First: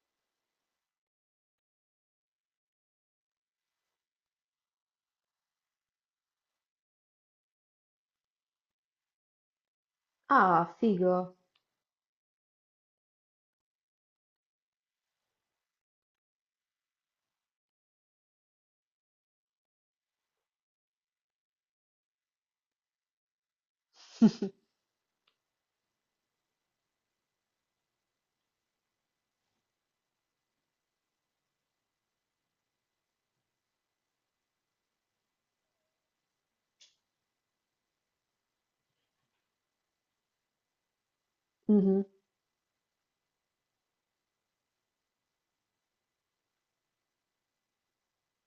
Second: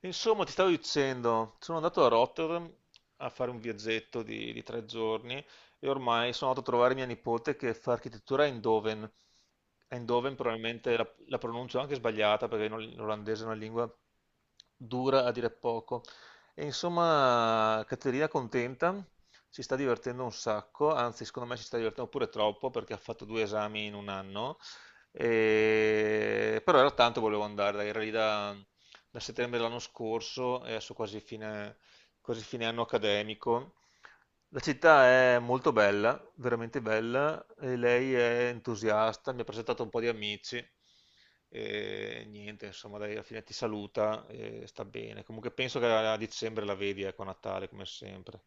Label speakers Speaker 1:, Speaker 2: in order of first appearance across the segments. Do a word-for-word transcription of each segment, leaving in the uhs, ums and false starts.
Speaker 1: Insomma, ti stavo dicendo, sono andato a Rotterdam a fare un viaggetto di, di tre giorni e ormai sono andato a trovare mia nipote che fa architettura a Eindhoven. Eindhoven
Speaker 2: Ah,
Speaker 1: probabilmente la,
Speaker 2: figo.
Speaker 1: la pronuncio anche sbagliata perché l'ol- l'olandese è una lingua dura a dire poco. E insomma, Caterina è contenta, si sta divertendo un sacco, anzi secondo me si sta divertendo pure troppo perché ha fatto due esami in un anno. E- Però era tanto che volevo andare, dai, era lì da da settembre dell'anno scorso e adesso quasi fine, quasi fine anno accademico. La città è molto bella, veramente bella, e lei è entusiasta, mi ha presentato un po' di amici
Speaker 2: Mhm.
Speaker 1: e niente, insomma, dai, alla fine ti saluta e sta bene. Comunque penso che a dicembre la vedi, ecco, a Natale, come sempre.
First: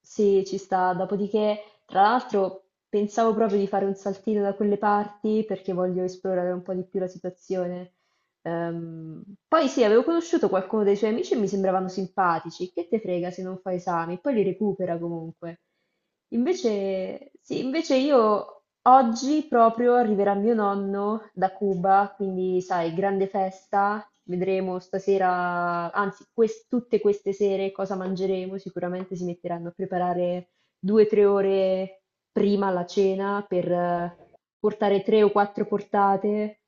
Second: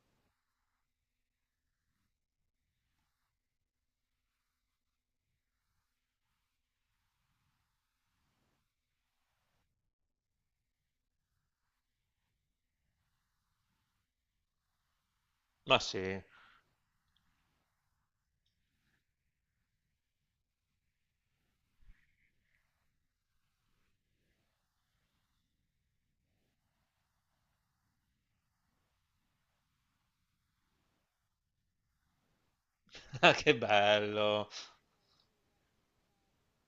Speaker 2: Sì, ci sta. Dopodiché, tra l'altro, pensavo proprio di fare un saltino da quelle parti perché voglio esplorare un po' di più la situazione. Ehm, Poi sì, avevo conosciuto qualcuno dei suoi amici e mi sembravano simpatici. Che te frega se non fa esami? Poi li recupera comunque.
Speaker 1: Ma sì,
Speaker 2: Invece, sì, invece io oggi proprio arriverà mio nonno da Cuba, quindi sai, grande festa. Vedremo stasera, anzi, quest- tutte queste sere cosa mangeremo. Sicuramente si metteranno a preparare due, tre ore prima la
Speaker 1: ah,
Speaker 2: cena
Speaker 1: che
Speaker 2: per eh,
Speaker 1: bello!
Speaker 2: portare tre o quattro portate.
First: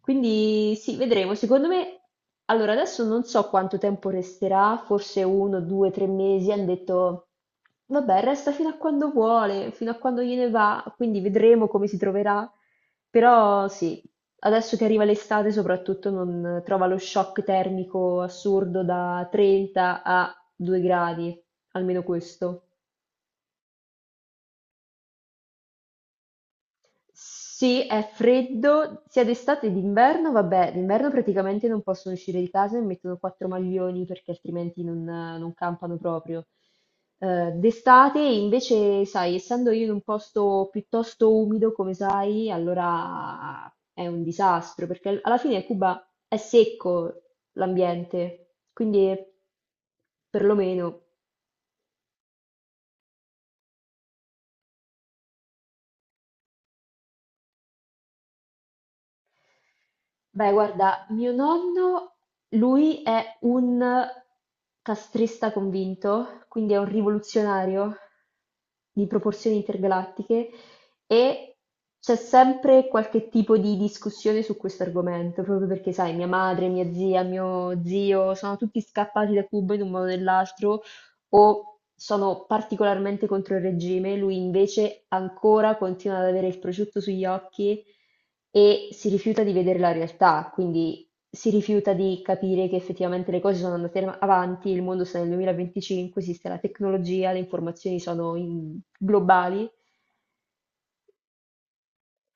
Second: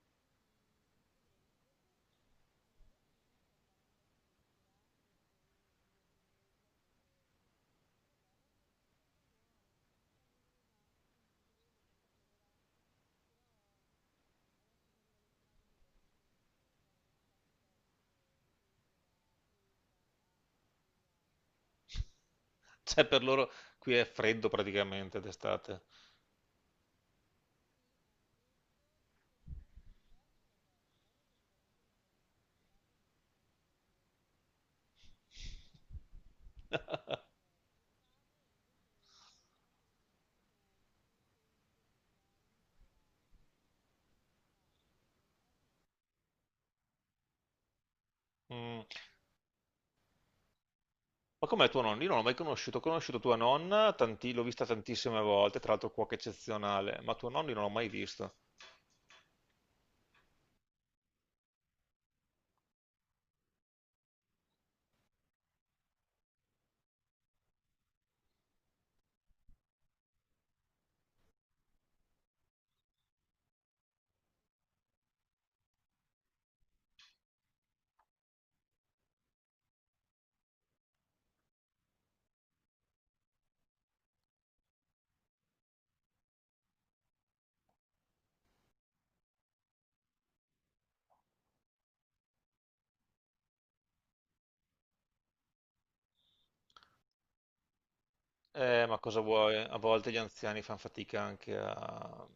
Speaker 2: Quindi sì, vedremo. Secondo me, allora adesso non so quanto tempo resterà, forse uno, due, tre mesi. Hanno detto, vabbè, resta fino a quando vuole, fino a quando gliene va, quindi vedremo come si troverà. Però sì, adesso che arriva l'estate soprattutto non trova lo shock termico assurdo da trenta a due gradi, almeno questo.
Speaker 1: Cioè, per loro qui è freddo praticamente d'estate.
Speaker 2: Sì, è freddo sia d'estate che d'inverno, vabbè, d'inverno praticamente non possono uscire di casa e mettono quattro maglioni perché altrimenti non, non campano proprio. Eh, d'estate invece, sai, essendo io in un posto piuttosto umido, come sai, allora è un disastro perché al- alla fine Cuba è secco l'ambiente,
Speaker 1: Mm.
Speaker 2: quindi perlomeno.
Speaker 1: Ma com'è tuo nonno? Io non l'ho mai conosciuto, ho conosciuto tua nonna, tanti- l'ho vista tantissime volte, tra l'altro cuoca eccezionale, ma tuo nonno io non l'ho mai visto.
Speaker 2: Beh, guarda, mio nonno, lui è un castrista convinto, quindi è un rivoluzionario di proporzioni intergalattiche, e c'è sempre qualche tipo di discussione su questo argomento, proprio perché, sai, mia madre, mia zia, mio zio, sono tutti scappati da Cuba in un modo o nell'altro o sono particolarmente contro il regime, lui invece ancora continua ad avere il prosciutto sugli occhi e si rifiuta di vedere la realtà, quindi si rifiuta di capire che effettivamente le cose sono andate avanti, il mondo sta nel duemilaventicinque, esiste la tecnologia, le informazioni sono in-
Speaker 1: Eh, ma cosa vuoi?
Speaker 2: globali.
Speaker 1: A volte gli anziani fanno fatica anche a...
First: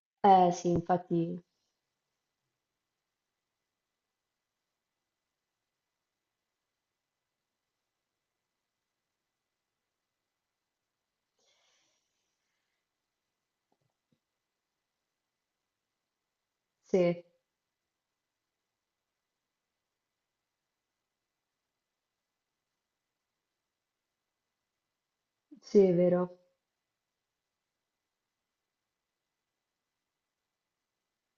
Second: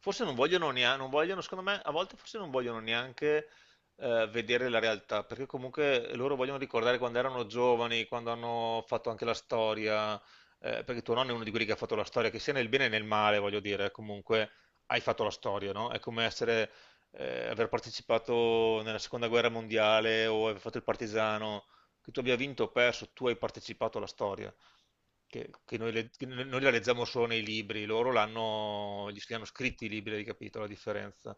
Speaker 1: Forse non
Speaker 2: Eh
Speaker 1: vogliono
Speaker 2: sì,
Speaker 1: neanche, non vogliono,
Speaker 2: infatti,
Speaker 1: secondo me, a volte forse non vogliono neanche eh, vedere la realtà, perché comunque loro vogliono ricordare quando erano giovani, quando hanno fatto anche la storia, eh, perché tuo nonno è uno di quelli che ha fatto la storia, che sia nel bene e nel male, voglio dire, comunque hai fatto la storia, no? È come essere,
Speaker 2: sì,
Speaker 1: eh, aver partecipato nella seconda guerra mondiale o aver fatto il partigiano, che tu abbia vinto o perso, tu hai partecipato alla storia che, che
Speaker 2: sì,
Speaker 1: noi,
Speaker 2: è
Speaker 1: le- che
Speaker 2: vero.
Speaker 1: noi la leggiamo solo nei libri, loro l'hanno, gli, hanno scritti i libri, hai capito la differenza?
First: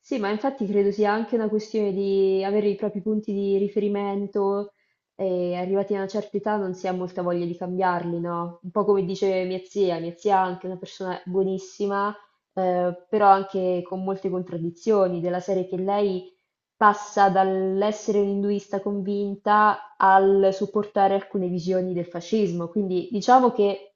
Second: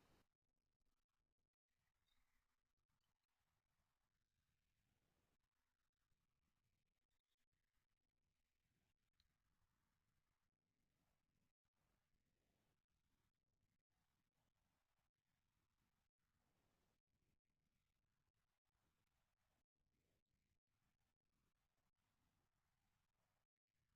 Speaker 2: Sì, ma infatti credo sia anche una questione di avere i propri punti di riferimento, e arrivati a una certa età non si ha molta voglia di cambiarli, no? Un po' come dice mia zia, mia zia è anche una persona buonissima, eh, però anche con molte contraddizioni, della serie che lei passa dall'essere un induista convinta al supportare alcune visioni del fascismo, quindi diciamo che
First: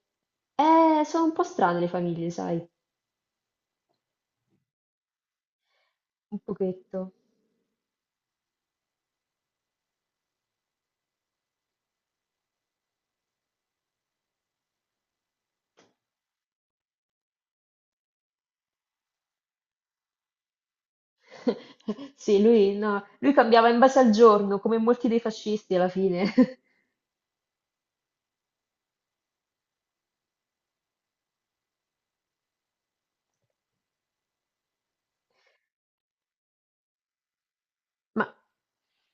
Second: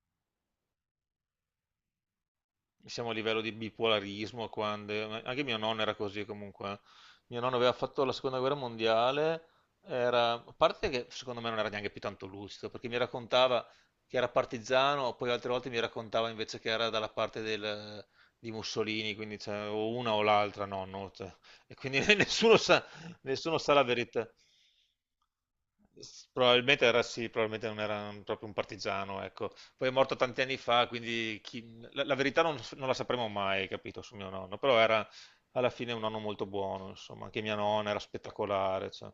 Speaker 2: eh, sono un po' strane le famiglie, sai,
Speaker 1: siamo a livello di bipolarismo, quando, anche mio nonno era così
Speaker 2: un
Speaker 1: comunque.
Speaker 2: pochetto.
Speaker 1: Mio nonno aveva fatto la seconda guerra mondiale, era, a parte che secondo me non era neanche più tanto lucido, perché mi raccontava che era partigiano, poi altre volte mi raccontava invece che era dalla parte del- di Mussolini, quindi cioè, o una o l'altra, nonno, cioè. E quindi
Speaker 2: Sì,
Speaker 1: nessuno
Speaker 2: lui,
Speaker 1: sa,
Speaker 2: no, lui
Speaker 1: nessuno
Speaker 2: cambiava
Speaker 1: sa
Speaker 2: in
Speaker 1: la
Speaker 2: base al
Speaker 1: verità.
Speaker 2: giorno, come molti dei fascisti alla fine.
Speaker 1: Probabilmente era sì, probabilmente non era proprio un partigiano, ecco poi è morto tanti anni fa, quindi chi- la, la verità non, non la sapremo mai, capito, su mio nonno, però era alla fine un nonno molto buono, insomma, anche mia nonna era
Speaker 2: Ma
Speaker 1: spettacolare, cioè.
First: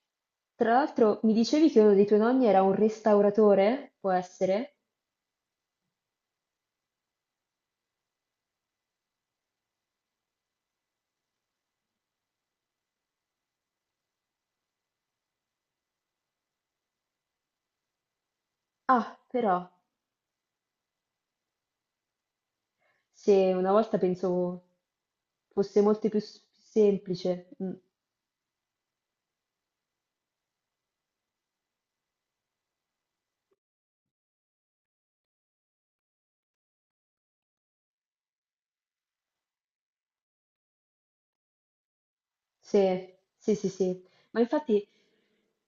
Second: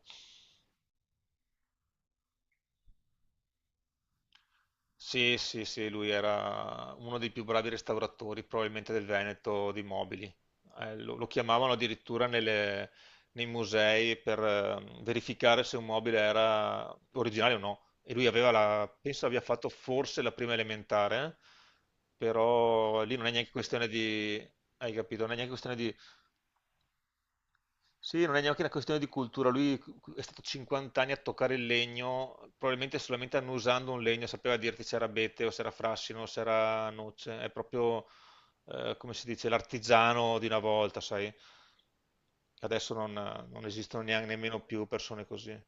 Speaker 2: tra l'altro mi dicevi che uno dei tuoi nonni era un restauratore? Può essere?
Speaker 1: Sì, sì, sì, lui era uno dei più bravi restauratori probabilmente del Veneto di mobili. Eh, lo, lo chiamavano addirittura nelle- nei musei per eh, verificare se un mobile era originale o no. E lui aveva la,
Speaker 2: Ah,
Speaker 1: penso abbia fatto
Speaker 2: però,
Speaker 1: forse la prima elementare, però lì non è neanche
Speaker 2: se una
Speaker 1: questione
Speaker 2: volta
Speaker 1: di,
Speaker 2: pensavo
Speaker 1: hai capito, non è neanche questione
Speaker 2: fosse
Speaker 1: di
Speaker 2: molto più s- semplice. Mm.
Speaker 1: sì, non è neanche una questione di cultura, lui è stato cinquanta anni a toccare il legno, probabilmente solamente annusando un legno sapeva dirti se era abete o se era frassino o se era noce, è proprio eh, come si dice l'artigiano di una volta, sai? Adesso
Speaker 2: Sì,
Speaker 1: non,
Speaker 2: sì,
Speaker 1: non
Speaker 2: sì,
Speaker 1: esistono
Speaker 2: sì.
Speaker 1: neanche
Speaker 2: Ma
Speaker 1: nemmeno più
Speaker 2: infatti
Speaker 1: persone così.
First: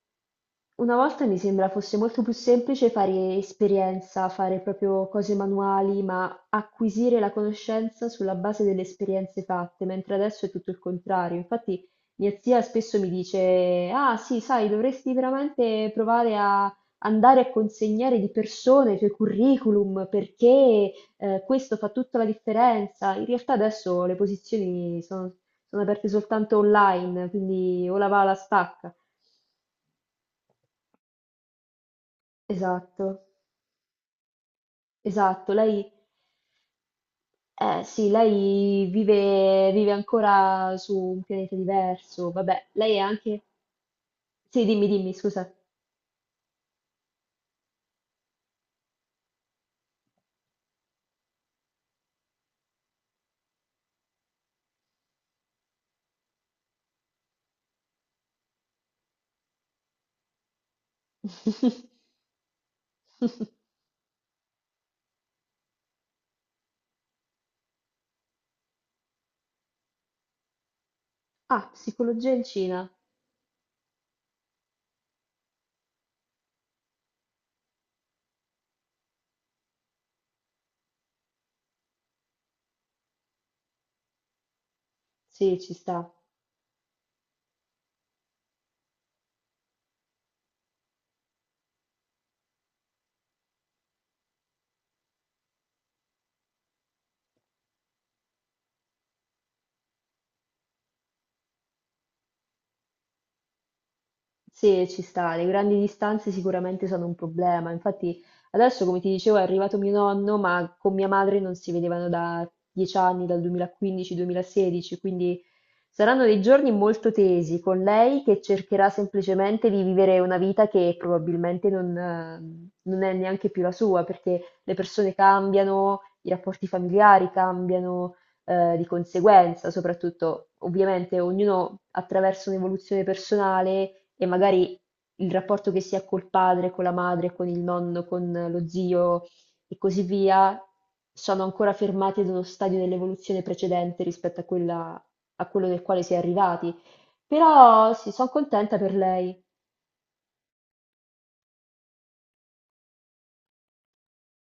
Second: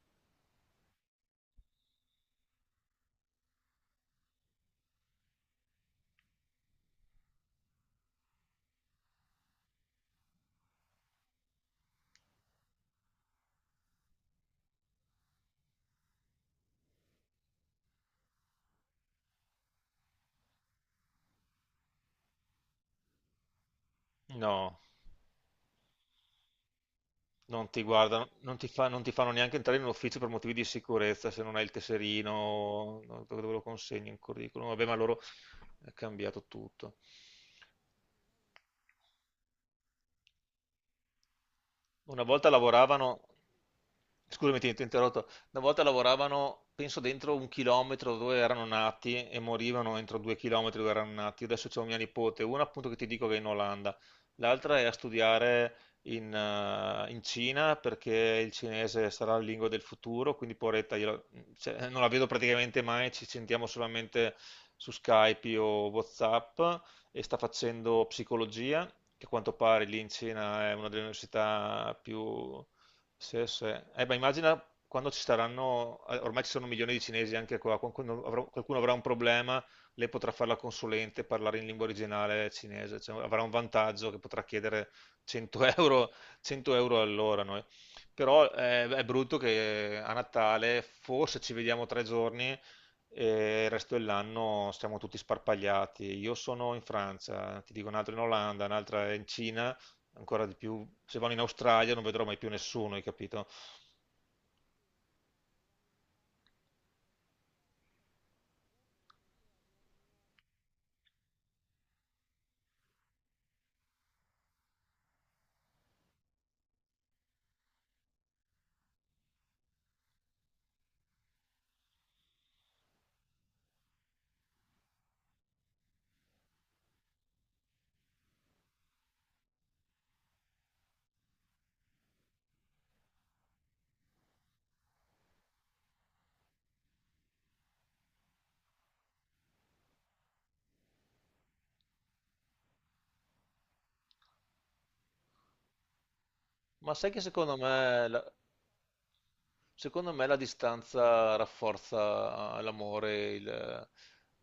Speaker 2: una volta mi sembra fosse molto più semplice fare esperienza, fare proprio cose manuali, ma acquisire la conoscenza sulla base delle esperienze fatte, mentre adesso è tutto il contrario. Infatti mia zia spesso mi dice, ah sì, sai, dovresti veramente provare a andare a consegnare di persona i tuoi curriculum perché eh, questo fa tutta la differenza. In realtà adesso le
Speaker 1: No,
Speaker 2: posizioni sono sono aperte soltanto online,
Speaker 1: non ti
Speaker 2: quindi o la va o
Speaker 1: guardano,
Speaker 2: la
Speaker 1: non ti fa-
Speaker 2: stacca.
Speaker 1: non ti fanno neanche entrare in un ufficio per motivi di sicurezza se non hai il tesserino,
Speaker 2: Esatto.
Speaker 1: no, dove dove lo consegni un curriculum. Vabbè, ma loro
Speaker 2: Esatto,
Speaker 1: è
Speaker 2: lei,
Speaker 1: cambiato tutto.
Speaker 2: eh, sì, lei vive, vive ancora su un pianeta
Speaker 1: Una
Speaker 2: diverso.
Speaker 1: volta
Speaker 2: Vabbè, lei è
Speaker 1: lavoravano,
Speaker 2: anche...
Speaker 1: scusami,
Speaker 2: Sì,
Speaker 1: ti ti ho
Speaker 2: dimmi, dimmi,
Speaker 1: interrotto,
Speaker 2: scusa.
Speaker 1: una volta lavoravano, penso, dentro un chilometro dove erano nati e morivano entro due chilometri dove erano nati. Adesso c'è mia nipote, una appunto che ti dico che è in Olanda, l'altra è a studiare in, eh, in Cina perché il cinese sarà la lingua del futuro, quindi poveretta, io la- cioè, non la vedo praticamente mai, ci sentiamo solamente su Skype o WhatsApp e sta facendo psicologia, che a quanto pare lì in Cina è una delle
Speaker 2: Ah,
Speaker 1: università
Speaker 2: psicologia in
Speaker 1: più...
Speaker 2: Cina.
Speaker 1: Sì, sì. Eh, beh, immagina quando ci saranno, eh, ormai ci sono milioni di cinesi anche qua, qualcuno avrà, qualcuno avrà un problema, lei potrà fare la consulente e parlare in lingua originale cinese, cioè, avrà un vantaggio che potrà chiedere
Speaker 2: Sì,
Speaker 1: cento
Speaker 2: ci
Speaker 1: euro,
Speaker 2: sta.
Speaker 1: cento euro all'ora noi. Però eh, è brutto che a Natale forse ci vediamo tre giorni e il resto dell'anno stiamo tutti sparpagliati. Io sono in Francia, ti dico un'altra in Olanda, un'altra in Cina, ancora di più. Se vanno in Australia non vedrò mai più nessuno, hai capito?
Speaker 2: Sì, ci sta, le grandi distanze sicuramente sono un problema. Infatti, adesso, come ti dicevo, è arrivato mio nonno, ma con mia madre non si vedevano da dieci anni, dal duemilaquindici-duemilasedici, quindi saranno dei giorni molto tesi con lei che cercherà semplicemente di vivere una vita che probabilmente non, eh, non è neanche più la sua, perché le persone cambiano, i rapporti familiari cambiano eh, di conseguenza, soprattutto ovviamente ognuno attraversa un'evoluzione personale, e magari il rapporto che si ha col padre, con la madre, con il nonno, con lo zio e così via, sono ancora fermati ad uno stadio dell'evoluzione precedente rispetto a quella- a quello del quale si è arrivati.
Speaker 1: Ma sai che secondo
Speaker 2: Però
Speaker 1: me
Speaker 2: sì, sono
Speaker 1: la-
Speaker 2: contenta per lei.
Speaker 1: Secondo me la distanza rafforza eh, l'amore, il-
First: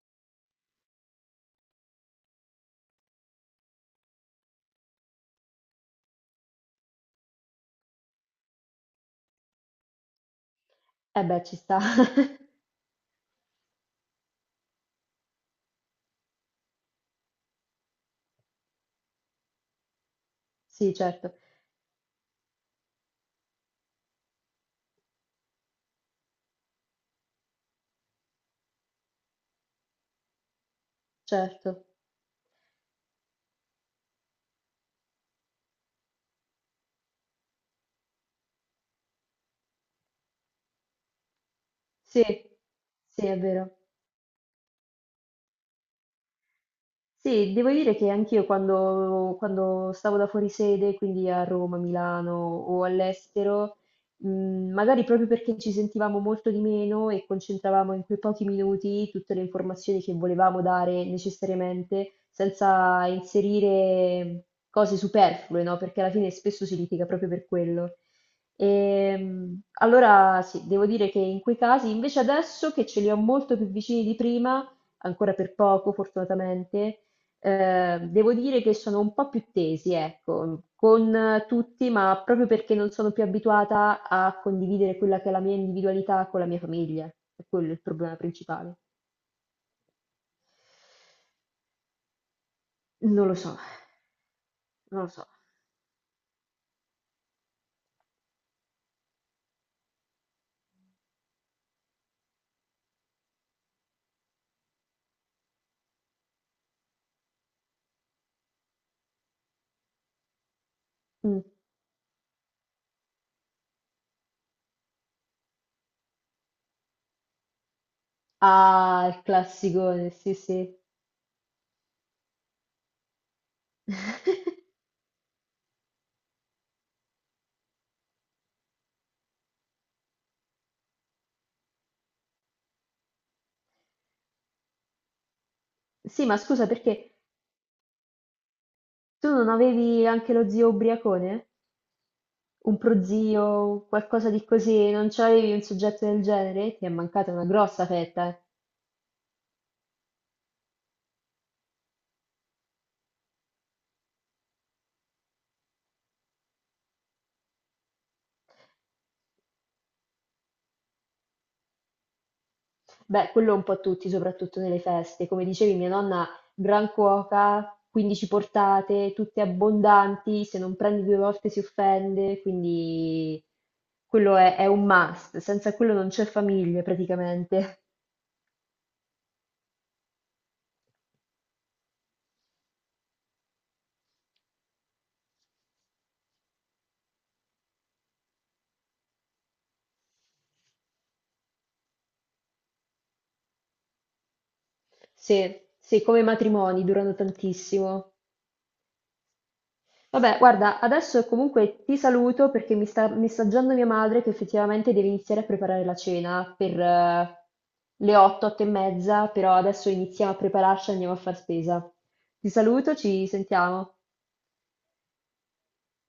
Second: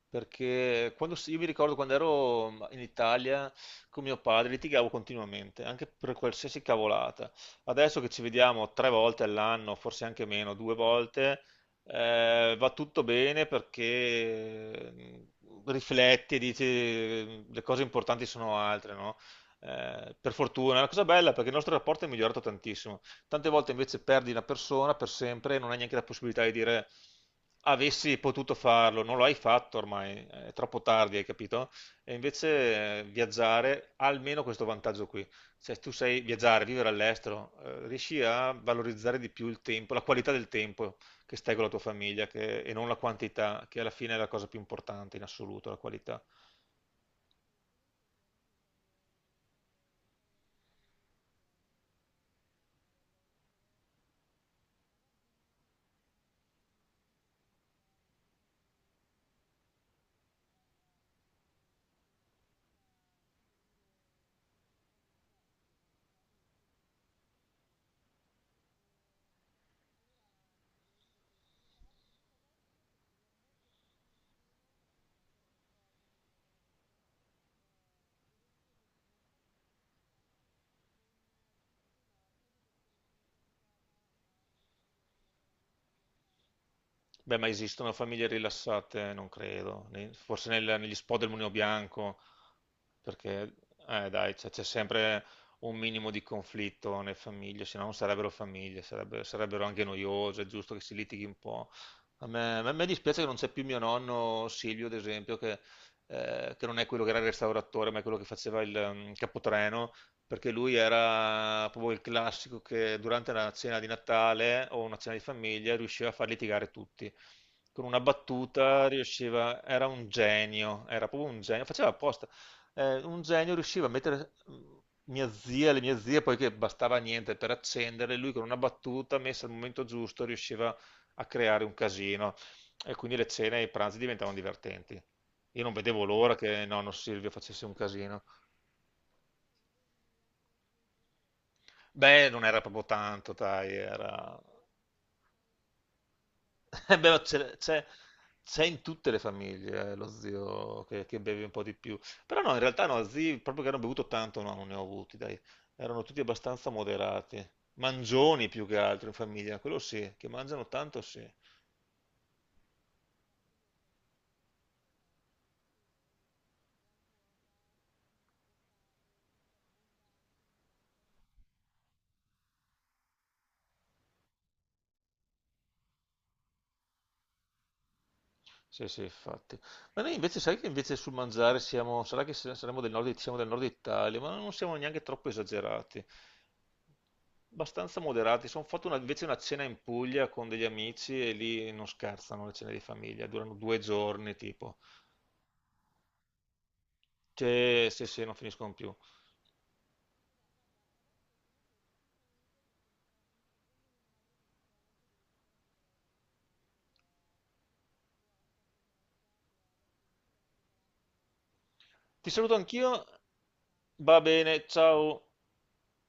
Speaker 1: perché quando, si- io mi ricordo quando ero mhmm, in Italia con mio padre litigavo continuamente, anche per qualsiasi cavolata. Adesso che ci vediamo tre volte all'anno, forse anche meno, due
Speaker 2: Eh
Speaker 1: volte,
Speaker 2: beh, ci sta.
Speaker 1: eh, va tutto bene perché mm, rifletti e dici mhmm, le cose importanti sono altre, no? Eh, per fortuna, è una
Speaker 2: Sì,
Speaker 1: cosa bella
Speaker 2: certo,
Speaker 1: perché il nostro rapporto è migliorato tantissimo. Tante volte invece perdi la persona per sempre e non hai neanche la possibilità di dire avessi potuto farlo, non lo hai fatto ormai, è troppo tardi, hai capito?
Speaker 2: certo.
Speaker 1: E invece eh, viaggiare ha almeno questo vantaggio qui. Cioè, tu sai viaggiare, vivere all'estero, eh, riesci a valorizzare di più il tempo, la qualità del tempo che stai con la tua
Speaker 2: Sì,
Speaker 1: famiglia che- e non la
Speaker 2: sì, è
Speaker 1: quantità,
Speaker 2: vero.
Speaker 1: che alla fine è la cosa più importante in assoluto, la qualità.
Speaker 2: Sì, devo dire che anch'io quando, quando stavo da fuori sede, quindi a Roma, Milano o all'estero, mh, magari proprio perché ci sentivamo molto di meno e concentravamo in quei pochi minuti tutte le informazioni che volevamo dare necessariamente, senza inserire cose superflue, no? Perché alla fine spesso si litiga proprio per quello. Ehm, allora sì, devo dire che in quei casi, invece adesso che ce li ho molto più vicini di prima, ancora per poco fortunatamente, eh, devo dire che sono un po' più tesi, ecco, con eh, tutti, ma proprio perché non sono più abituata a condividere quella che è la mia individualità con la mia famiglia.
Speaker 1: Beh,
Speaker 2: È
Speaker 1: ma
Speaker 2: quello il
Speaker 1: esistono
Speaker 2: problema
Speaker 1: famiglie
Speaker 2: principale.
Speaker 1: rilassate? Non credo. Ne- Forse nel- negli spot del Mulino Bianco,
Speaker 2: Non lo so,
Speaker 1: perché, eh, dai, c'è c'è
Speaker 2: non lo
Speaker 1: sempre
Speaker 2: so.
Speaker 1: un minimo di conflitto nelle famiglie, se no non sarebbero famiglie, sarebbe- sarebbero anche noiose, è giusto che si litighi un po'. A me, a me dispiace che non c'è più mio nonno Silvio, ad esempio, che, eh, che non è quello che era il restauratore, ma è quello che faceva il mm, capotreno perché lui
Speaker 2: Mm.
Speaker 1: era proprio il classico che durante una cena di Natale o una cena di famiglia riusciva a far litigare tutti. Con una battuta
Speaker 2: Ah, il
Speaker 1: riusciva, era un
Speaker 2: classicone, sì, sì.
Speaker 1: genio, era proprio un genio, faceva apposta. Eh, un genio riusciva a mettere mm, mia zia, le mie zie, poiché bastava niente per accendere, lui con una battuta messa al momento giusto riusciva a creare un casino e quindi le cene e i pranzi diventavano divertenti. Io non vedevo
Speaker 2: Sì,
Speaker 1: l'ora
Speaker 2: ma
Speaker 1: che
Speaker 2: scusa,
Speaker 1: nonno
Speaker 2: perché
Speaker 1: Silvio facesse un casino.
Speaker 2: tu non avevi anche lo zio ubriacone?
Speaker 1: Beh, non era
Speaker 2: Un
Speaker 1: proprio tanto, dai,
Speaker 2: prozio, qualcosa
Speaker 1: era...
Speaker 2: di così, non c'avevi un soggetto del genere? Ti è
Speaker 1: Beh, ma
Speaker 2: mancata una
Speaker 1: c'è c'è-
Speaker 2: grossa fetta, eh.
Speaker 1: c'è in tutte le famiglie eh, lo zio che, che beve un po' di più. Però no, in realtà no, zii proprio che hanno bevuto tanto, no, non ne ho avuti, dai. Erano tutti abbastanza moderati. Mangioni più che altro in famiglia, quello sì, che mangiano tanto sì.
Speaker 2: Beh, quello un po' tutti, soprattutto nelle feste. Come dicevi, mia nonna, gran cuoca, quindici portate, tutte abbondanti, se non prendi due volte si offende, quindi quello è, è un must. Senza quello non c'è famiglia praticamente.
Speaker 1: Sì, sì, infatti. Ma noi invece, sai che invece sul mangiare siamo, sarà che se- saremo del nord, siamo del nord Italia, ma non siamo neanche troppo esagerati, abbastanza moderati. Sono fatto una- invece una cena in Puglia con degli amici e lì non scherzano le cene di famiglia, durano due giorni tipo.
Speaker 2: Se, se come matrimoni durano
Speaker 1: Cioè, sì,
Speaker 2: tantissimo.
Speaker 1: sì, non finiscono più.
Speaker 2: Vabbè, guarda, adesso comunque ti saluto perché mi sta messaggiando mia madre che effettivamente deve iniziare a preparare la cena per eh, le otto, otto e mezza, però adesso iniziamo a prepararci e andiamo a far spesa.
Speaker 1: Ti
Speaker 2: Ti
Speaker 1: saluto anch'io,
Speaker 2: saluto, ci sentiamo.
Speaker 1: va bene, ciao.